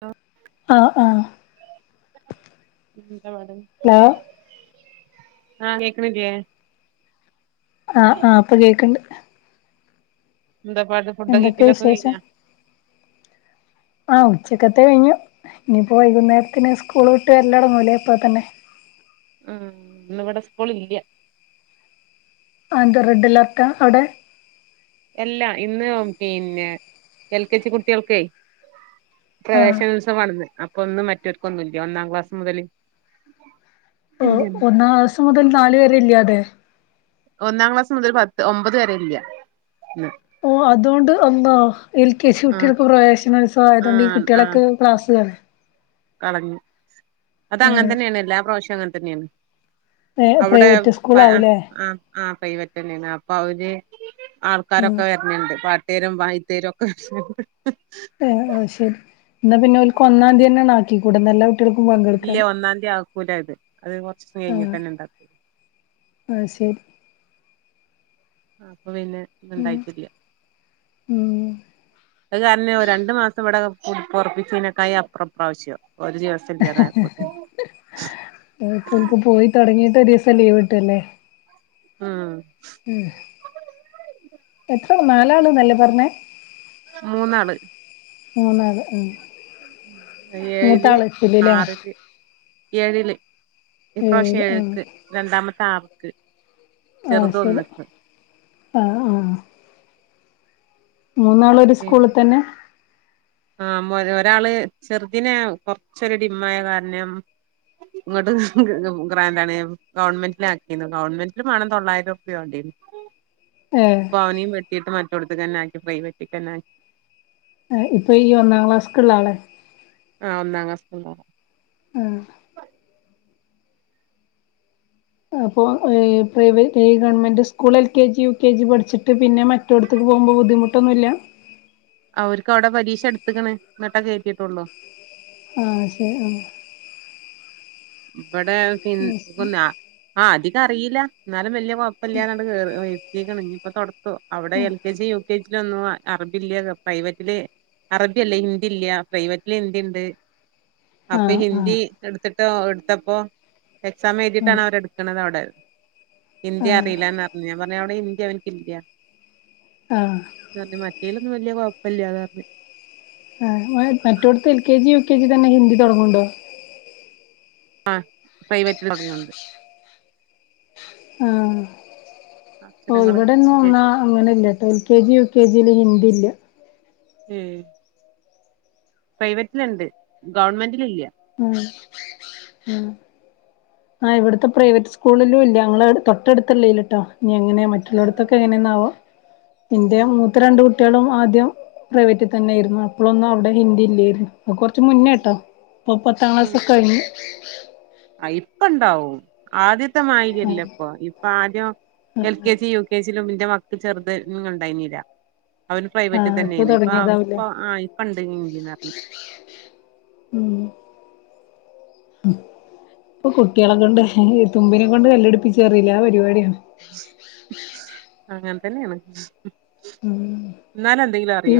ആ ആ ആ എന്താ പാട് ഹലോ ആഹ് കേക്കണില്ലേ ആഹ് ആഹ് ഇപ്പ കേക്ക്ണ്ട് എന്താ പാട് ഫുഡോക്കെ എന്തൊക്കെ കഴിക്കല് ഒക്കെ കഴിഞ്ഞ വിശേഷം ആഹ് ഉച്ചക്കത്തെ കഴിഞ്ഞു ഇനിപ്പോ വൈകുന്നേരത്തിന് സ്കൂള് വിട്ട് വരല് തോടങ്ങൂലേ ഇപ്പ തന്നെ ഉം ഇന്ന് ഇവിടെ സ്കൂൾ ഇല്ല ആ എന്താ റെഡ് അലെർട്ടാ അവിടെ എല്ലാ ഇന്ന് പിന്നെ എൽ കെ ജി കുട്ടികൾക്കെ ആഹ് പ്രവേശനോത്സവാണ് ഇന്ന് അ ഇപ്പ ഒന്നും മറ്റവർക്കൊന്നും ഇല്ലേ ഒന്നാം ക്ലാസ് മുതല് ഓ ഇല്ല്യന്ന്. ഒന്നാം ക്ലാസ്സ്‌ മുതൽ നാല് വരെ ഇല്യാതെ ഒന്നാം ക്ലാസ് മുതൽ പത്ത് ഒമ്പത് വരെ ഇല്യ ഓ അതോണ്ട് എന്തോ എൽ കെ ജി ആഹ് കുട്ടികൾക്ക് പ്രവേശനോത്സവം ആയതുകൊണ്ട് ഈ ആഹ് ആഹ് കുട്ടികളൊക്കെ ക്ലാസ് കാണെ കളഞ്ഞു അത് അങ്ങനെ ആഹ് തന്നെയാണ് എല്ലാ പ്രാവ്ശോ അങ്ങ തന്നെയാണ് ഏഹ് അവിടെ പ്രൈവറ്റ് പ സ്കൂളാവൂലേ ആ ആ പൈവറ്റ്ന്നെയാണ് അപ്പൊ അവര് ആൾക്കാരൊക്കെ വരണിണ്ട് പ തേരും വയിത്തേരും ഒക്കെ ആഹ് അ ശരി എന്നാ പിന്നെ ഓൽക്ക് ഒന്നാം തീയതിന്നെയാക്കികൂടെ നല്ല ഇല്ല ഒന്നാംതി ആക്കൂല ഇത് അത് കൊറച്ച് ആഹ് കഴിഞ്ഞിട്ടന്നെ ഇണ്ടാക്കൂ അത് ശരി ആ അപ പിന്നെ ഇണ്ടായിട്ടില്ല ഉം അത് കാരണം രണ്ട് മാസം ഇവടെ കുടിപ്പറപ്പിച്ചീനെക്കായ അപ്പറം പ്പആവശ്യ ഇപ്പൊ ഓല്ക്ക് പോയി തുടങ്ങീട്ട് ഒരീസ് പ്പ ലീവ് കിട്ടുഅല്ലേ ആഹ് ഉം എത്ര നാലാള്ന്നല്ലേ പറഞ്ഞേ മൂന്നാള് മൂന്നാള് ഉം ഏഴില് മൂത്താള് എട്ടിലല്ലേ ആറില് ഏഴില് ഏഴ് ഇപ്രാശ്യം ആ ഏഴ്ക്ക് രണ്ടാമത്തെ ആറ് ക്ക് ആ ശെരി ആ ആ മൂന്നാളും ഒരു സ്കൂളി തന്നെ ആ മ്മ ഒരാ ഒരാള് ചെറുതിനെ കൊറച്ചൊരു ഡിമ്മായ കാരണം ഇങ്ങോട്ട് ഗ്രാം ഗ്രാന്റാണ് ഗവൺമെന്റില് ആക്കിത് ഗവണ്മെന്റില് വേണം തൊള്ളായിരം റുപ്യ വണ്ടിന് ഏ ഇപ്പൊ അവനെയും വെട്ടിട്ട് മാറ്റ ഇവിടുത്ത്ക്ക് തന്നെ ആക്കി പ്രൈവറ്റ് [unintelligible] ഇപ്പൊ ഈ ഒന്നാം ക്ലാസ്ക്കുള്ള ആളെ ആ ഒന്നാം ക്ലാസ്ക്കുള്ള ആള് ഉം അപ്പൊ ഈ പ്രൈവറ്റ് ഈ government school L K G U K G പഠിച്ചിട്ട് പിന്നെ മറ്റോ ട്ത്ത് ക്ക് പോകുമ്പോ ബുദ്ധിമുട്ടൊന്നുല്ല അവര്ക്കവിടെ പരീക്ഷ ട്ത്ത് ക്ക് ണ് ന്നിട്ടാ കേറ്റിട്ടൊള്ളു ആ ശരി ആ ഇബടെ പിൻ കുന്നാ ആ തി തറീല്ല എന്നാലും വല്യ കൊഴപ്പമില്ലാതങ്ങട് കേർ എത്തീക്ക്ണ് ഇഞ് പ്പൊ തൊടക്കം ഓ അവടെ L K G U K G ലൊന്നും ആ അറബി ല്ല്യ പ്രൈവറ്റ്ല് അറബ്യല്ല ഹിന്ദി ല്ല പ്രൈവറ്റ് ല് ഹിന്ദിണ്ട് ആ അപ്പൊ ആ ശരി. ആ ആ ഹിന്ദി എട്ത്തി [unintelligible] ത്തപ്പോ എക്സാം ആ എഴ്തീട്ടാണ് അവരെ ട്ക്ക്ണത് അവടെ ഹിന്ദി അറില്ലാന്നർഞ്ഞ് ഞാൻ പർഞ്ഞ് അവിടെ ഹി ന്ദി അവര്ക്കില്ല ആ ആ ന്ന് പർഞ്ഞ് മറ്റേലൊന്നും വെല്ല്യ കൊഴ പല്യാന്നർഞ്ഞ് ആ മ മറ്റോടത്ത് L K G U K G തന്നെ ഹിന്ദി തൊട്ങ്ങ്ണ്ടോ ആ പ്രൈവറ്റ്ല് തൊടങ്‌ണ്ട് ഉം ഓ അക്ഷരങ്ങള് ഇവിടെന്നും എന്നാ അത്യാവശ്യം അങ്ങനെല്ല്യട്ടോ കെ ജി യു കെ ജിയില് ഹിന്ദിയില്ല. ഏയ് പ്രൈവറ്റ്ല്ണ്ട് ഗവൺമെന്റില് ഇല്ല ആ ഉം ആ ഇവിടുത്തെ പ്രൈവറ്റ് സ്കൂളിലും ഇല്ല ഞങ്ങളവതൊട്ടടുത്തല്ലേലേട്ടോ ഇനി എങ്ങനാ ഉം മറ്റുള്ളടുത്തൊക്കെ എങ്ങനാവോ ഇന്റെ ഉം മൂത്ത രണ്ടൂ കുട്ടിളും ആദ്യം പ്രൈവെറ്റി തന്നെയിരുന്നു അപ്പോളൊന്നും അവിടെ ഹിന്ദി ഇല്ലെയ്രുന്നു പ്പ കൊർച് ച്ച് മുന്നേട്ടോ ഓം പത്താം ക്ലാസ് കഴിഞ്ഞ് അ ഇപ്പ ണ്ടാവും ആദ്യത്ത് ദ്യത്തെ മായ്ലരി ല്ല ഇപ്പൊ ഇപ്പ ആദ്യം L K G U K G ലും ന്റെ മക് ക് ചെർത് ഇണ്ടായിന്നീല്ല അവൻ പ്രൈവറ്റ് ആഹ് തന്നെനി ഇപ്പൊ തൊടങ്ങിയതാവൂലേ ഇപ്പൊ ആ ഇപ്പ ണ്ട് എന്ന് അർഞ്ഞ് പ്പോ കുട്ടിളെ കൊണ്ട് തുമ്പിനെ കൊണ്ട് കല്ലെട്പ്പിച്ചാറിലെ ആ പരിപാടി ആണ് അങ്ങനെതന്നെണ് ആ ഈ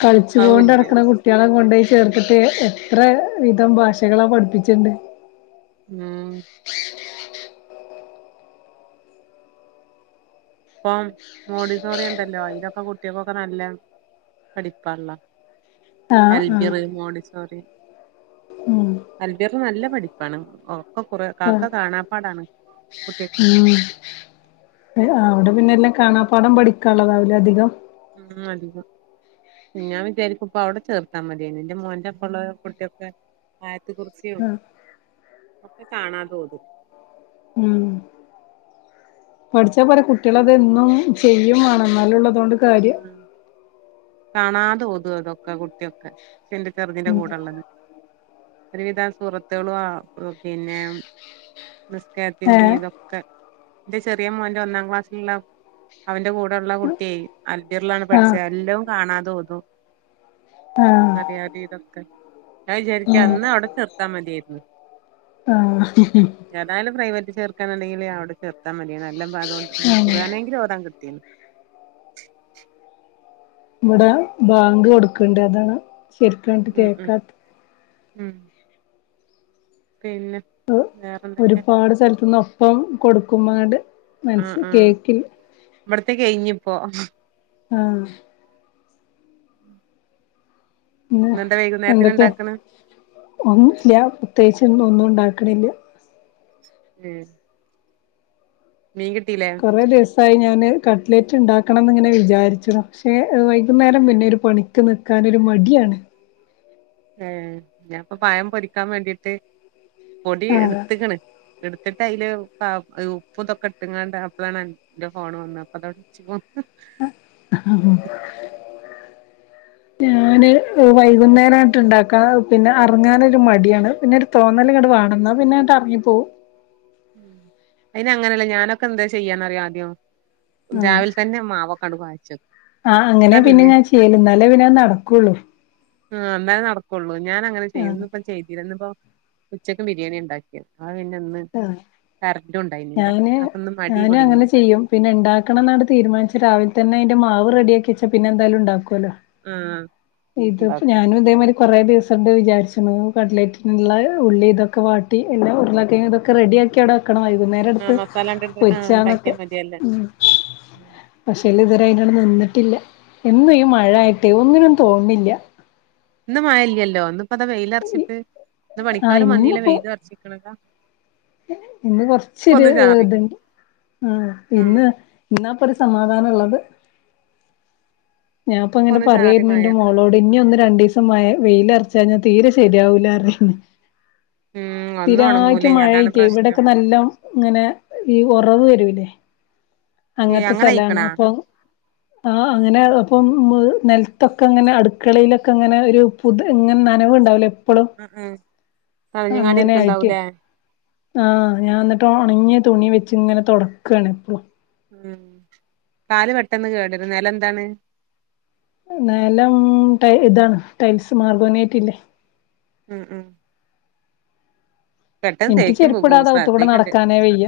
കളിച്ചി അതും കോണ്ട് ഇല്ല അടക്ക്ണ കുട്ടിളെ കൊണ്ടോയി ചേർത്ത്ട്ട് എത്ര വിധം ഭാഷകളാ പഠിപ്പിച്ചെണ്ട് ആം പ്പം മോണ്ടിസോറിയ്ണ്ടല്ലോ അയ്ലൊക്കെ കുട്ടിഏക്കൊക്കെ നല്ല പഠിപ്പാണ്ല്ലോ ആഹ് ആഹ് അൽബിറ് മോണ്ടി സോറി ഉം അൽബിറ് നല്ല പഠിപ്പാണ് ഓ ക്കൊ കൊറേ ആഹ് കാക്ക കാണാപ്പാടാണ് കുട്ടിഏക്ക് ഉം അവിടെ പിന്നെ എല്ലാം കാണാ പാടം പഠിക്കാള്ളതാവും ല്ലെ അധികം മ് അധികം ഞാൻ വിചാരിക്കും പ്പം അവ്ടെ ചേർത്താ മതിഏനി എന്റെ മോൻന്റെ പ്പ ള്ള കുട്ടിക്കെ [unintelligible] ത് കൊർച്ചേയൊള്ളു ആഹ് ഒക്കെ കാണാ തോന്നും മ് പഠിച്ചാ പോര കുട്ടിളത് എന്നും ചെയ്യും മാണം എന്നാലൊള്ളു അത് അതോണ്ട് കാര്യ ഉം കാണാതെ ഓതു അതൊക്കെ ആ കുട്ടിഒക്കെ എന്റെ ചെർതിന്റെ കൂടള്ളത് ഒരുവിധ ആ സൂറത്തുകളും ആ പിന്നെ മ് നി സ്കാരത്തിന്റെ ഏഹ് ഇതൊക്കെ ന്റെ ചെറിഏ മോന്റെ ഒന്നാം ക്ലാസ്സിലുള്ള അവന്റെ കൂടള്ള കുട്ടി അൽബിർലാണ് പഠിച്ചെ ആഹ് എല്ലഔ കാണാതോതും ആഹ് അറിയാതീ തൊക്കെ ഞാ വിചാരിക്കും അന്ന് അവ്ടെ ചേർത്താ മതിആയിരുന്നു ആഹ് ഏതായാലും പ്രൈവ ചേർക്കാനുണ്ടെങ്കില് അവിടെ ചേർത്താൻ മതിയാണ് അല്ല അതുകൊണ്ട് ആഹ് കുറാനെങ്കിലും ഓതാൻ കിട്ടീണ് ഇവടെ ബാങ്ക് കൊടുക്ക്ണ്ട് അതാ ശരിക്കങ്ങ് ഉം ഉം കേക്കാത്തെ ഉം പിന്നെ വേറെന്തൊക്കെ ഒരുപാട് സ്ഥലത്ത്ന്ന് ഒപ്പം കൊടുക്കുംമാട് ആ ആ ഇവിടത്തെ കഴിഞ്ഞു പ്പോ ആഹ് പിന്നെ ഇന്നെന്താ വൈകുന്നേരത്തിന് എന്തൊക്കെ ഇണ്ടാക്കണ് ഒന്നുല്ല പ്രത്യേകി ഇന്ന് ഒന്നും ഉണ്ടാക്കണില്ല ഉം മീൻ കിട്ടീല്ലേ കൊറേ ദിവസായി ഞാന് കട്ട്ലെറ്റ് ഇണ്ടാക്കണം ന്ന് ങ്ങനെ വിചാരിച്ച്ണ് പക്ഷേ വൈകുന്നേരം പിന്നൊരു പണി ക്ക് നിക്കാനൊരു മടിയാണ് ഏ ഞാപ്പൊ പഴം പൊരിക്കാൻ വേണ്ടിട്ട് പൊടി ഇട്ത്ത്ക്ക്ണ് എടുത്തിട്ട് അയില് ഉപ്പ് ഇതൊക്കെ ഇട്ട്ങ്ങാണ്ട് അപ്പളാണ്ന്റെ ഫോണ് വന്നത് അപ്പ അതോടെ വച്ച് പോ ഞാന് വൈകുന്നേരംങ്ങട്ട് ഉണ്ടാക്കാൻ പിന്നെ അറങ്ങാനൊരു മടിയാണ് പിന്നെ ഒരു തോന്നല്ങ്ങട്ട് വാണം ന്നാ പിന്നങ്ങട്ട് അറ പോ ഉ അയിന് അങ്ങനെയല്ലേ ഞാനൊക്കെ എന്താ ചെയ്യാ ന്നറിയോ ആദ്യം ആ രാവിലെ തന്നെ മാവൊക്കാണ്ട് കൊഴച്ച് വെക്കും ആഹ് അങ്ങനെ പിന്നെ ഞാൻ ചെയ്യല് ന്നാലേ പിന്നെ അയ് നടക്കൊള്ളു ആ ന്നാലേ നടക്കൊള്ളൂ ഞാനങ്ങനെ ചെയ്യും ആഹ് ഇന്നിപ്പം ചെയ്തില ഇന്നിപ്പം ഉച്ചക്ക് ബിരിയാണി ണ്ടാക്കിയെ ആ പിന്നെ ന്ന് ക ഞാന് ഞാനും അങ്ങനെ ചെയ്യും പിന്നെ ഇണ്ടാക്കണം ന്നാണ് തീരുമാനിച്ച് രാവിലെ തന്നെ മാവ്റെഡി ആി വെച്ച പിന്നെ എന്തായാലും ഉണ്ടാക്കും ആഹ് ഇത്പ്പോ ഉണ്ടാക്കും ഞാനും ഇതേമാ കൊറേ ദിവസം ണ്ട് വിചാരിച്ച്ണ് കട്ലൈറ്റിനുള്ള ഉള്ളിതൊക്കെ വാട്ടി ഉരുളക്കിഴങ്ങ് ഇതൊക്കെ റെഡിയാക്കി അവിടെ ആക്കണമായി വൈകുന്നേരംട്ത്ത് ആഹ് മസാല ഇട്ടിട്ട് ആഹ് പൊരിച്ചാന്നൊക്കെ ഉണ്ടാക്കിയാൽ മതിയല്ലേ ഉം പക്ഷെല് ഇതരായിട്ട് അട്ട് നി ട്ടില്ല എന്നും ഈ മഴ മഴായിട്ട് ഒന്നിനും പോന്നില്യാ ഇന്ന്മയല്യല്ലോ ഇന്ന് പ്പത വെയിലർച്ചിട്ട് ന്ന് ആഹ് പണിക്കാരും വന്നീല ഇന്നിപ്പോ വെയിലൊർച്ചിക്ണതാ ഇന്ന് കൊർച്ചൊരു ഒന്ന് ചാറി ഇത്ണ്ട് ആ ഉം ഇന്ന് ഇന്നാപ്പത് സമാധാനള്ളത് ഇപ്പൊ ഞാപ്പങ്ങനെ ഒന്ന് ചാറി പറയേര്ന്ന് മഴ ന്റെ മോളോട് നി ഒന്നുരണ്ടീസം മഴ വെയിലർ ചാഞാ തീരെ ശെരിയാവൂലാറിയാണ് ഉം ഒന്നും സ്ഥിരായിട്ട് ഉണങ്ങൂലേ അതാണ് മഴേക്കെ പ്രശ്നം ഇവിടൊക്കെ നല്ലം ങ്ങനെ ഈ ഒറവ് വരൂലേ ഏഹ് അങ്ങൻത്തെ അങ്ങനെ സലാണ് ആയിക്കണാ അപ്പൊ ആ അങ്ങനെ ഓ ഇപ്പം മ് നെൽത്തൊക്കെ ങ്ങനെ അടുക്കളേലൊക്കെ ങ്ങനെ ഒരു പുത് ഇങ്ങൻനനവ്ണ്ടാവ് ലേ ആ ആ [unintelligible] ണ്ടിരിക്കണ്ടാവൂലേ ആ ഞാന്നിട്ട് ഒണങ്ങിയ തുണി വെച്ചിങ്ങനെ തൊടക്കാണ് ഉം കാല് പെട്ടെന്ന് കേടരും നെലന്താണ്? നെലം ടൈ ഇതാണ് ടൈൽസ് മാർബോണേറ്റില്ലേ ഉം ഉം പെട്ടെന്ന് ഇൻക്ക് തേക്കും പോകും ചെരിപ്പ്ടാതെ അകത്തുകൂടെ ശ്രദ്ധിക്കണ്ട് നടക്കാനേ വെയ്യ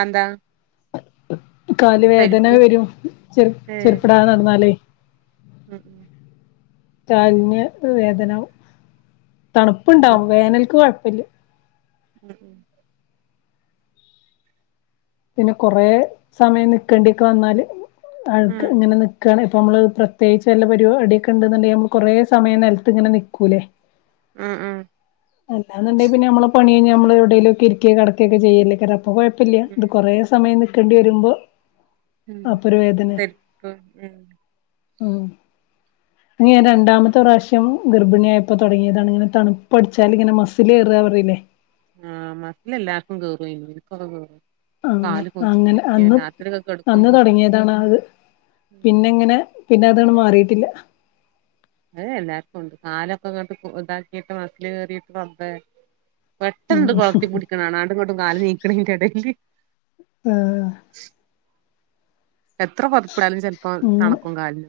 അതെന്താ [unintelligible] കാല് വേദന പരിപ്പും വെരും ചെരു ഏ ചെരുപ്പ്ടാതെ നടന്നാല് ഉം ഉം കാലിന് വേദനാവും അത് തണുപ്പ്ണ്ടാവും ശരി വേനൽക്ക് കൊഴപ്പല്ല്യ ഉം പിന്നെ കൊറേ സമയം നിക്കേണ്ടിക്കെ വന്നാല് അഴ്ക്ക് ഉം ഇങ്ങനെ നിക്കാണ് പ്പൊമ്മ്ള് പ്രത്യേകിച്ച് വല്ല പരിപാടീക്കെണ്ട്ന്നുണ്ടെങ്കി നമ്മ കൊറേ സമയം നെൽത്ത് ഇങ്ങനെ നിക്കൂലേ ഉം ഉം അല്ലാന്നൊണ്ടേ പിന്നെ മ്മള പണീ ഞമ്മള് എവിടേലൊക്കെ ഇരിക്കേം കെടക്കേക്കൊ ചെയ്യല്ലയ്ക്കാരം അപ്പം കൊഴപ്പല്ല ഉം ഇത് കൊറേ ഉം സമയം നിക്കണ്ടി വരുമ്പോ ഉം അപ്പൊരു വേദന പരിപ്പ് ഉം ഉം ത് ഞാൻ രണ്ടാമത്തെ പ്രാശ്യം ഗർഭിണിആയപ്പോ തൊടങ്ങിയതാണ് ഇങ്ങനെ തണുപ്പടിച്ചാല് ഇങ്ങനെ മസ്സില് കേറാന്ന് പറയില്ലേ ആ മസ്സ്ല് എല്ലാർക്കും കേറും ഇൻക്കൊക്കെ കേറും അങ്ങ് കാല് കൊഴിച്ച് അങ്ങനെ പിടിക്ക അന്ന് രാത്രിയൊക്കെ അന്ന് കെടക്കുമ്പോക്കെ തൊടങ്ങിയതാണത് ഉം പിന്നെങ്ങനെ പിന്നെ അതാണ് മാറീട്ടില്ല. അത് എല്ലാർക്കും ഒണ്ട്. കാലൊക്കെ ഇങ്ങട്ട് കൊ ഇതാക്കീട്ട്, മസ്സ്ല് കേറീട്ട് റബ്ബേ ഉം പെട്ടെന്ന്ണ്ട് കൊളത്തിപ്പിടിക്ക്ണാണാ ആണ്ടു ഇങ്ങോട്ടും കാല് നീക്കണേ യ്ൻ്റടേല്. ആഹ് എത്ര പൊതപ്പ്ടാലും ചെൽപ്പം ഉം തണക്കും കാൽന്.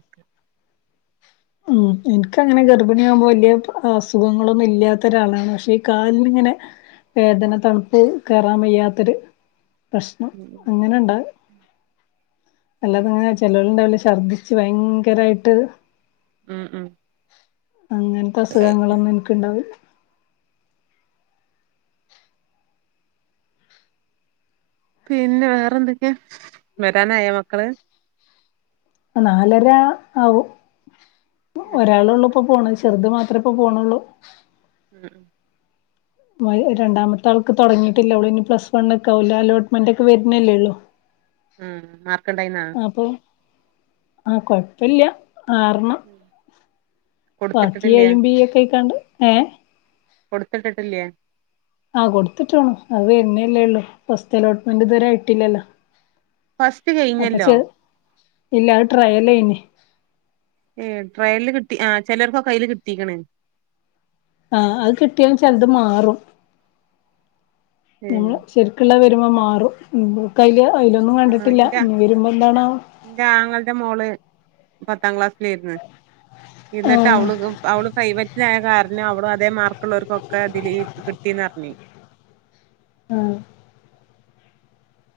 ഉം ഇൻക്കങ്ങനെ ഗർഭിണിയാകുമ്പോ വലിയ അസുഖങ്ങളൊന്നും ഇല്ലാത്ത ഒരാളാണ് പക്ഷെ ഈ കാല് ന് ഇങ്ങനെ വേദന തണുപ്പ് കയറാൻ വയ്യാത്തൊര് പ്രശ്നം ഉം അങ്ങനെ ഇണ്ട് അല്ലാത ഇങ്ങനെ ചെലവര് ണ്ടാവൂലെ ഛർദ്ദിച്ചു ഭയങ്കരായിട്ട് ഉം ഉം. അങ്ങൻത്തെ അസുഖങ്ങളൊന്നും ഇൻക്ക് ഇണ്ടാവില്ല. പിന്നെ വേറെ എന്തൊക്കെയാ? വരാനായൊ മക്കള്? നാലര ആവും. ഉം ഒരാള് ഉള്ളപ്പോ പോണ ചെറുത് മാത്രേ ഇപ്പ പോണൊള്ളൂ. ഉം. രണ്ടാമത്തെ ആൾക്ക് തുടങ്ങിട്ടില്ല അവൾ ഇനി പ്ലസ് വൺ ഒക്കെ ആവൂലെ അലോട്ട്മെന്റ് ഒക്കെ വരുന്നേല്ലേള്ളു. ഉം മാർക്കുണ്ടായിരുന്നാ? ആഹ് കുഴപ്പില്ല്യ ആറെണ്ണം ബാക്കി കൊടുത്തിട്ടിട്ടില്ല എയും ബിയോക്കെയിക്കാണ്ട്. ഏ? കൊടുത്തിട്ടിട്ടില്ലേ? ആഹ് കൊടുത്തിട്ടോണ് അത് വരുന്നേല്ലേയുള്ളൂ. ഫസ്റ്റ് അലോട്ട്മെന്റ് ഇതുവരെ ആയിട്ടില്ലല്ലോ. ഫസ്റ്റ് അപ്പൊ കഴിഞ്ഞല്ലോ. ചെ ഇല്ല അത് ട്രെയൽ ഏയ്നു. ഉം ട്രയലില് കിട്ടി ആഹ് ചിലർക്കൊക്കെ അതില് കിട്ടീക്കണ്. ആഹ് അത് കിട്ടിയാലും ചിലത് മാറും. ഏ നമ്മള് ശരിക്കുള്ള വരുമ്പോ ആറ് കയ്യില് അതിലൊന്നും ആ കണ്ടിട്ടില്ല ഇന്റെ ഇനി വരുമ്പോ എന്താണാ എന്റെ ആങ്ങളുടെ മോള് പത്താം ക്ലാസ്സിലായിരുന്ന് എന്നിട്ട് ആഹ് അവള് അവള് പ്രൈവറ്റ് കാരണം അവളും അതേ മാർ ക്ക് ഉള്ളവർക്കൊക്കെ അതില് കിട്ടീന്നാ പറഞ്ഞത് ആഹ്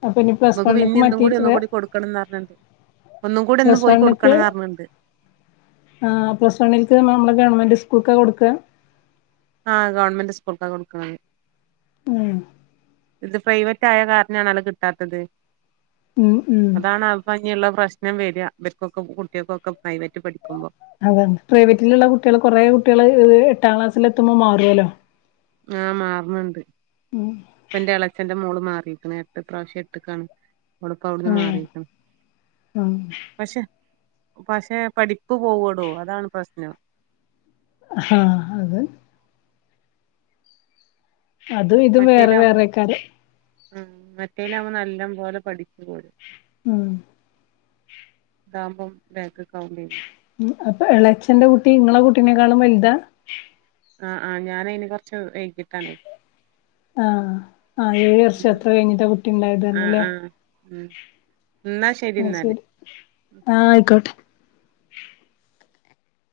അപ്പൊ ഇനി പ്ലസ് ഇവക്ക് വണ്ണുക്ക് പിന്നെ ഇന്നും മറ്റേ കൂടി ഒന്നും കൂടി കൊടുക്കണംന്ന് പറഞ്ഞിണ്ട് ഒന്നും കൂടി ഇന്ന് പ്ലസ് പോയി വണ്ണക്ക് കൊടുക്കണംന്ന് പറഞ്ഞിണ്ട് ആഹ് പ്ലസ് വണ്ണിൽക്ക് നമ്മ ഗവൺമെന്റ് സ്കൂൾക്കാ കൊടുക്കുക ആഹ് ഗവൺമെന്റ് സ്കൂൾക്കാ കൊടുക്കണത് ഉം. ഇത് പ്രൈവറ്റായ കാരണാണല്ലോ കിട്ടാത്തത്. ഉം ഉം അതാണ് അപ്പൊ ഇനിയുള്ള പ്രശ് അങ്ങനെ വര അവർക്കൊക്കെ കുട്ടികൾക്കൊക്കെ പ്രൈവറ്റ് പഠിക്കുമ്പോ. അതെ പ്രൈവറ്റിൽഉള്ള കുട്ടികൾ കുറെ കുട്ടികൾ എട്ടാം ക്ലാസ്സിൽ എത്തുമ്പോൾ മാറുമല്ലോ ആ മാറ് നുണ്ട് ഇപ്പ എന്റെ ഇളച്ചന്റെ അട്ത്ത പ്രാവശ്യം എട്ട്ക്കാണ് ഇപ്പ അവിടുന്ന് ആഹ് മാറീക്കുന്നു ആഹ് പക്ഷെ പക്ഷെ പഠിപ്പ് പോവൊള്ളൂ അതാണ് പ്രശ്നം. ഹാ അതെ. അതും ഇതും വേറെ മറ്റേലാവുമ്പോ വേറെക്കാരം ഹ്മ് മറ്റേയിലാവുമ്പോ നല്ല മ്പോലെ പഠിച്ചു പോരും ഉം ദാവുമ്പം ബേ വ് അപ്പൊ എളച്ചൻ ഇങ്ങളെ കുട്ടീനെക്കാളും വലുതാ ആഹ് ആ് ഞാന് അയ്ന് കൊറച്ച് വൈകീട്ടാണേ ആ ആ ഏഴ് വർഷം ഉം അത്ര കഴിഞ്ഞിട്ടാ കുട്ടിണ്ടായതർ ആഹ് ഞ്ഞ്ല്ലേ ആഹ് ഉം ഇന്നാ ആ ഇന്നാല് ശരി ആ ആയിക്കോട്ടെ